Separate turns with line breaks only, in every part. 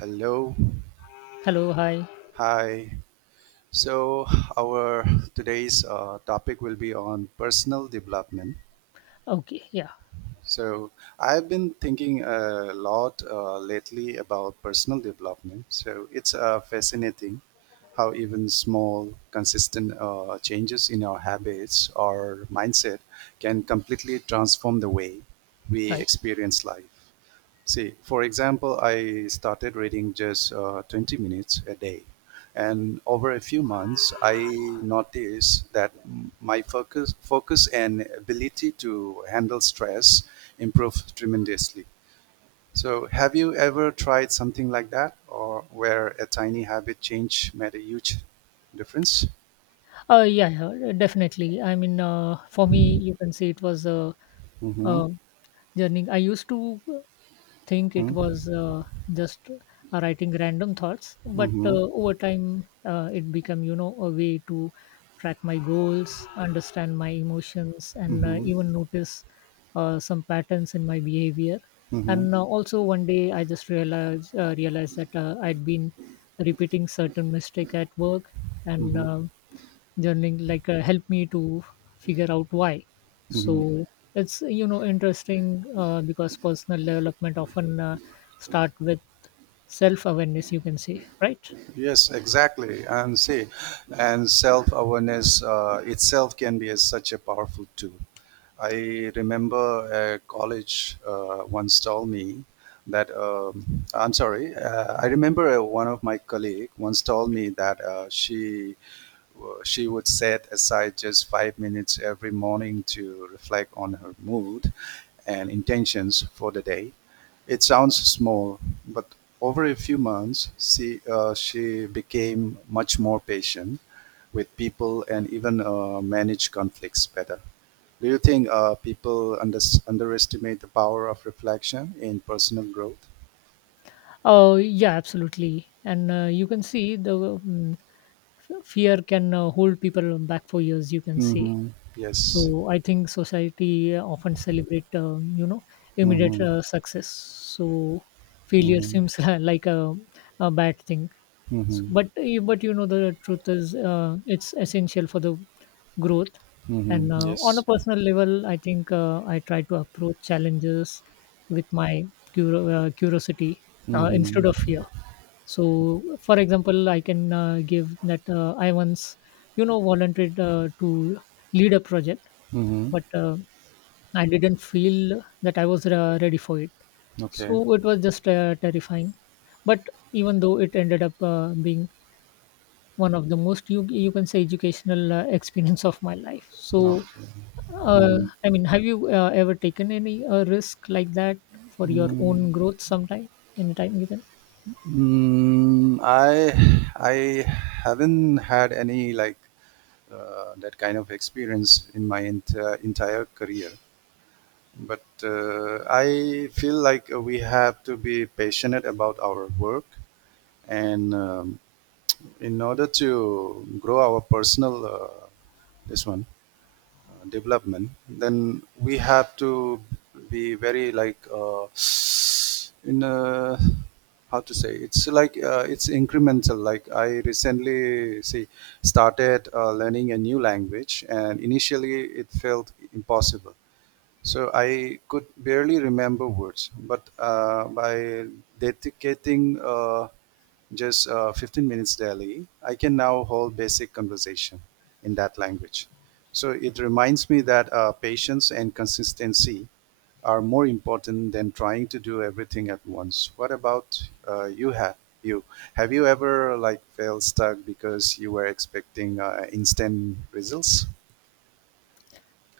Hello.
Hello, hi.
Hi. So, our today's topic will be on personal development.
Okay, yeah,
So, I've been thinking a lot lately about personal development. So, it's fascinating how even small, consistent changes in our habits or mindset can completely transform the way we
right.
experience life. See, for example, I started reading just 20 minutes a day. And over a few months, I noticed that my focus and ability to handle stress improved tremendously. So, have you ever tried something like that, or where a tiny habit change made a huge difference?
Yeah, yeah, definitely. I mean, for me, you can say it was
Mm-hmm.
a journey. I used to think it
Mm-hmm.
was just writing random thoughts, but
Mm-hmm.
over time it became, you know, a way to track my goals, understand my emotions, and
Mm-hmm.
even notice some patterns in my behavior.
Mm-hmm.
And also, one day I just realized that I'd been repeating certain mistake at work, and journaling, like, helped me to figure out why. So
Mm-hmm.
it's, you know, interesting because personal development often start with self awareness, you can say, right?
Yes, exactly. And self awareness itself can be such a powerful tool. I remember a college once told me that, I'm sorry, I remember one of my colleague once told me that uh, she would set aside just 5 minutes every morning to reflect on her mood and intentions for the day. It sounds small, but over a few months, she became much more patient with people and even manage conflicts better. Do you think people underestimate the power of reflection in personal growth?
Oh, yeah, absolutely. And you can see the fear can hold people back for years, you can see.
Mm-hmm. Yes.
So I think society often celebrate, you know, immediate
Mm-hmm.
success. So failure
Mm-hmm.
seems like a bad thing. S-
Mm-hmm.
but y- but you know, the truth is it's essential for the growth.
Mm-hmm.
And on a
Yes.
personal level, I think I try to approach challenges with my curiosity instead of
Mm-hmm.
fear. So for example, I can give that I once, you know, volunteered to lead a project,
Mhm.
but I didn't feel that I was ready for it.
Okay.
So it was just terrifying, but even though, it ended up being one of the most, you can say, educational experience of my life. So,
Okay. Mhm.
I mean, have you ever taken any risk like that for your
Mm,
own growth sometime, anytime you can?
mm, I I haven't had any like that kind of experience in my entire career, but I feel like we have to be passionate about our work, and in order to grow our personal this one, development, then we have to be very like in a, how to say it's like it's incremental. Like I recently see started learning a new language, and initially it felt impossible. So I could barely remember words, but by dedicating just 15 minutes daily, I can now hold basic conversation in that language. So it reminds me that patience and consistency are more important than trying to do everything at once. What about you? You have you ever felt stuck because you were expecting instant results?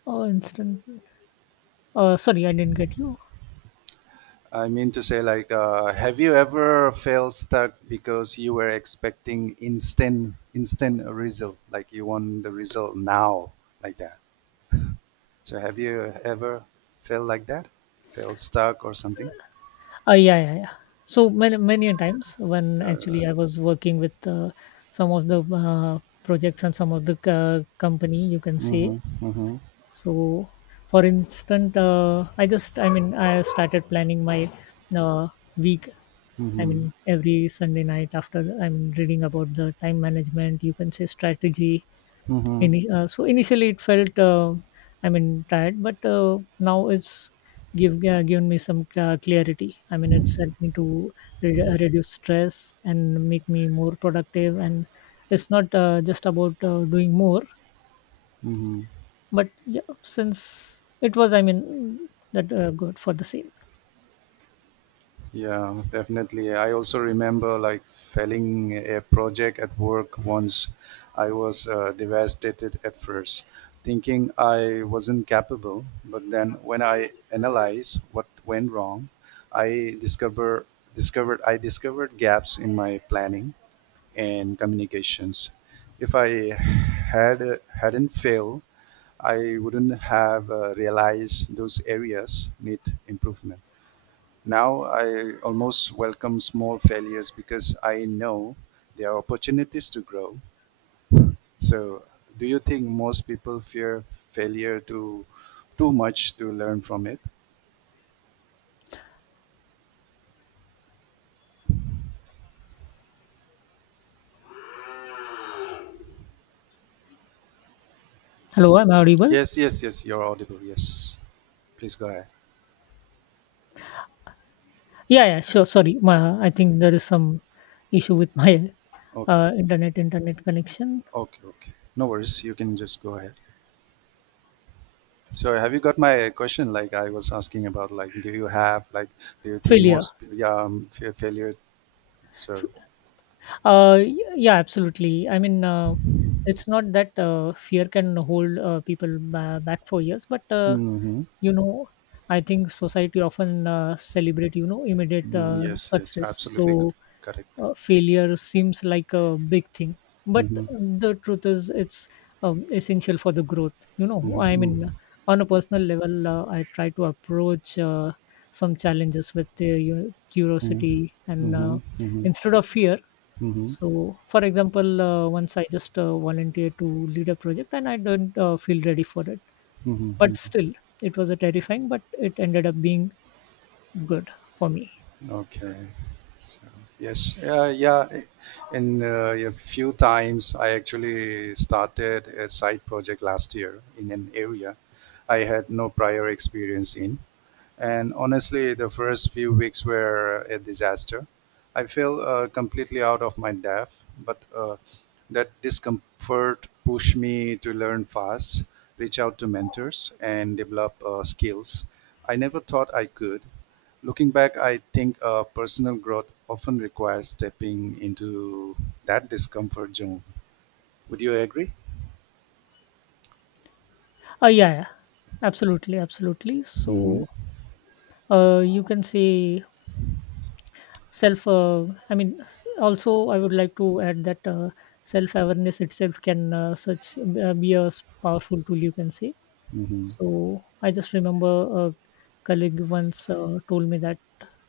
Oh, instant. Sorry, I didn't get you.
I mean to say, like, have you ever felt stuck because you were expecting instant result, like you want the result now, like that? So have you ever felt like that? Felt stuck or something?
Yeah, yeah, yeah. So many a times when actually I was working with some of the projects and some of the company, you can say.
Mm-hmm. Mm-hmm.
So, for instance, I just, I mean, I started planning my uh, week, I
Mm-hmm.
mean, every Sunday night after, I mean, reading about the time management, you can say, strategy.
Mm-hmm.
Any, so initially it felt, I mean, tired, but now it's given me some clarity. I mean, it's helped me to reduce stress and make me more productive. And it's not just about doing more, but yeah, since it was, I mean, that good for the same.
Yeah, definitely. I also remember like failing a project at work once. I was devastated at first, thinking I wasn't capable. But then, when I analyze what went wrong, I discover I discovered gaps in my planning and communications. If I hadn't failed, I wouldn't have realized those areas need improvement. Now I almost welcome small failures because I know there are opportunities to grow. So, do you think most people fear failure too much to learn from it?
Hello, I'm audible.
Yes, yes, yes. You're audible. Yes. Please go ahead.
Yeah, yeah, sure. Sorry, my, I think there is some issue with my
Okay.
internet connection
Okay. Okay. No worries. You can just go ahead. So, have you got my question? Like I was asking about, like, do you have, like, do you think
failure.
most, yeah, fear failure? So,
Yeah, absolutely. I mean, it's not that fear can hold people back for years, but
mm-hmm.
you know, I think society often celebrate, you know, immediate
Yes, yes,
success.
absolutely
So
correct.
failure seems like a big thing, but
Mm-hmm.
the truth is it's, essential for the growth, you know.
Mhm,
I mean,
mhm,
on a personal level, I try to approach some challenges with, you know,
mhm,
curiosity, and
mhm,
instead of fear.
mhm,
So for example, once I just volunteered to lead a project, and I didn't feel ready for it,
mhm,
but
mhm.
still, it was a terrifying, but it ended up being good for me.
Okay. So, yes, in a few times, I actually started a side project last year in an area I had no prior experience in. And honestly, the first few weeks were a disaster. I felt completely out of my depth, but that discomfort pushed me to learn fast, reach out to mentors, and develop skills I never thought I could. Looking back, I think personal growth often requires stepping into that discomfort zone. Would you agree?
Uh, yeah, yeah, absolutely, absolutely.
Mm-hmm.
So you can say, self I mean s- also, I would like to add that self awareness itself can, such be a powerful tool, you can say.
Mm-hmm.
So I just remember a colleague once told me that,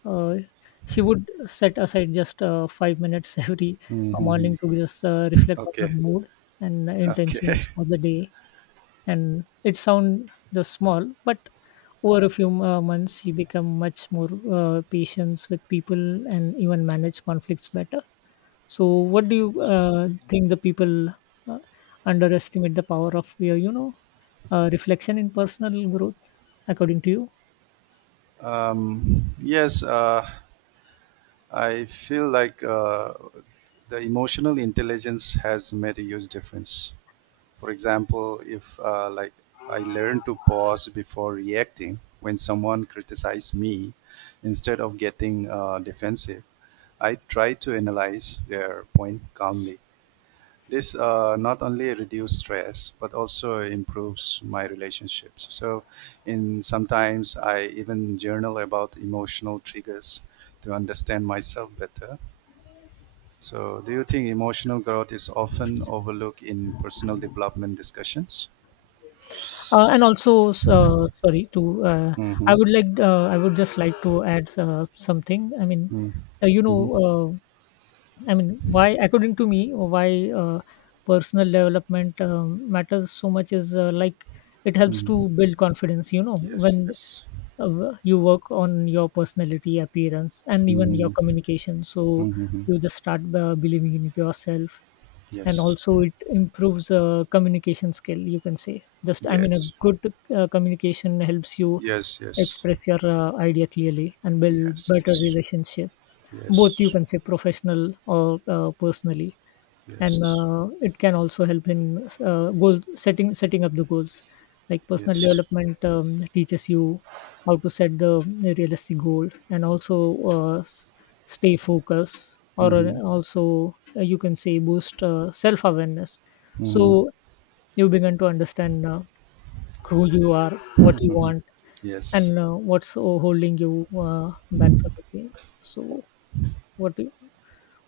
uh, she would set aside just 5 minutes every
Mm-hmm.
morning to just reflect on her
Okay.
mood and intentions for the day. And it sound just small, but over a few months, he become much more patient with people and even manage conflicts better. So what do you
Okay.
think, the people uh, underestimate the power of your, you know, reflection in personal growth, according to you?
Um, yes, uh, I feel like the emotional intelligence has made a huge difference. For example, if like I learned to pause before reacting when someone criticized me, instead of getting defensive, I try to analyze their point calmly. This not only reduce stress but also improves my relationships. So, in sometimes I even journal about emotional triggers to understand myself better. So, do you think emotional growth is often overlooked in personal development discussions?
Uh, and also sorry to I
Mm-hmm.
would like I would just like to add something. I mean,
Mm.
uh, you know
Mm-hmm.
uh, I mean, why, according to me, why personal development, matters so much is, like, it helps
Mm-hmm.
to build confidence. You know,
Yes.
when
Yes.
you work on your personality, appearance, and even your
Mm-hmm.
communication, so
Mm-hmm.
you just start believing in yourself. And
Yes.
also, it improves communication skill. You can say, just, I mean, a
Yes.
good communication helps you
Yes. Yes.
express your idea clearly and build better
Yes.
relationship,
Yes.
both, you
Yes.
can say, professional or personally. And
Yes.
it can also help in goal setting, setting up the goals, like personal
Yes.
development, teaches you how to set the realistic goal, and also stay focused, or
Mm-hmm.
also, you can say, boost self awareness.
Mhm.
So you begin to understand who you are, what you want,
Yes,
and what's holding you back for the same. So what do-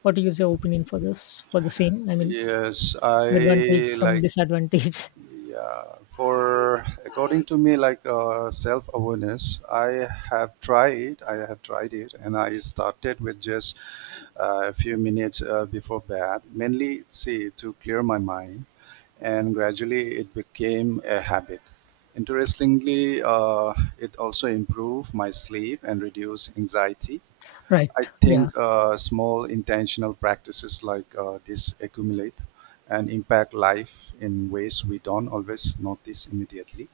what is your opinion for this, for the same, I mean,
yes.
advantage,
I
some
like
disadvantage?
yeah. For according to me, like self awareness, I have tried it, and I started with just a few minutes before bed. Mainly, see to clear my mind, and gradually it became a habit. Interestingly, it also improved my sleep and reduced anxiety. I
Right.
think
Yeah.
small intentional practices like this accumulate and impact life in ways we don't always notice immediately.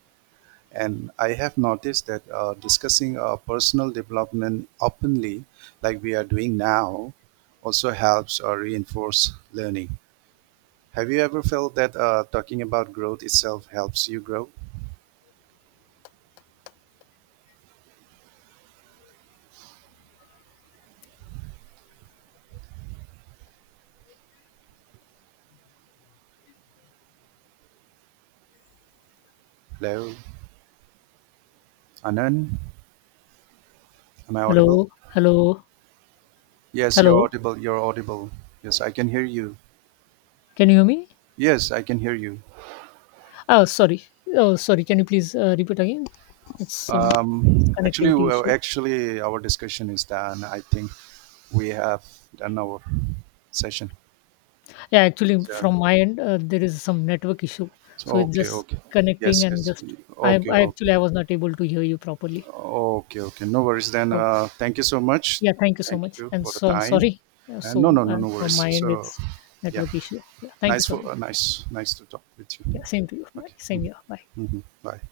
And I have noticed that discussing personal development openly, like we are doing now, also helps or reinforce learning. Have you ever felt that talking about growth itself helps you grow? Hello, Anand, am I audible?
Hello. Hello.
Yes, you're
Hello.
audible. You're audible. Yes, I can hear you.
Can you hear me?
Yes, I can hear you.
Oh, sorry. Oh, sorry. Can you please repeat again? It's some
Um, actually,
connectivity
well,
issue.
actually, our discussion is done. I think we have done our session.
Yeah, actually,
So,
from my end, there is some network issue.
so
So it's
okay,
just
okay.
connecting
Yes,
and
yes.
just, I,
Okay,
I
okay,
actually, I was not able to hear you properly.
okay, okay. No worries then.
Okay.
Thank you so much.
Yeah, thank you so
Thank
much.
you
And
for the
so
time.
sorry.
And
So
no, no, no, no
from
worries.
my end,
So,
it's
yeah,
network issue. Yeah, thank you so much.
nice to talk with you.
Yeah, same to you. Bye.
Okay.
Same here. Bye.
Mm-hmm. Mm-hmm. Bye.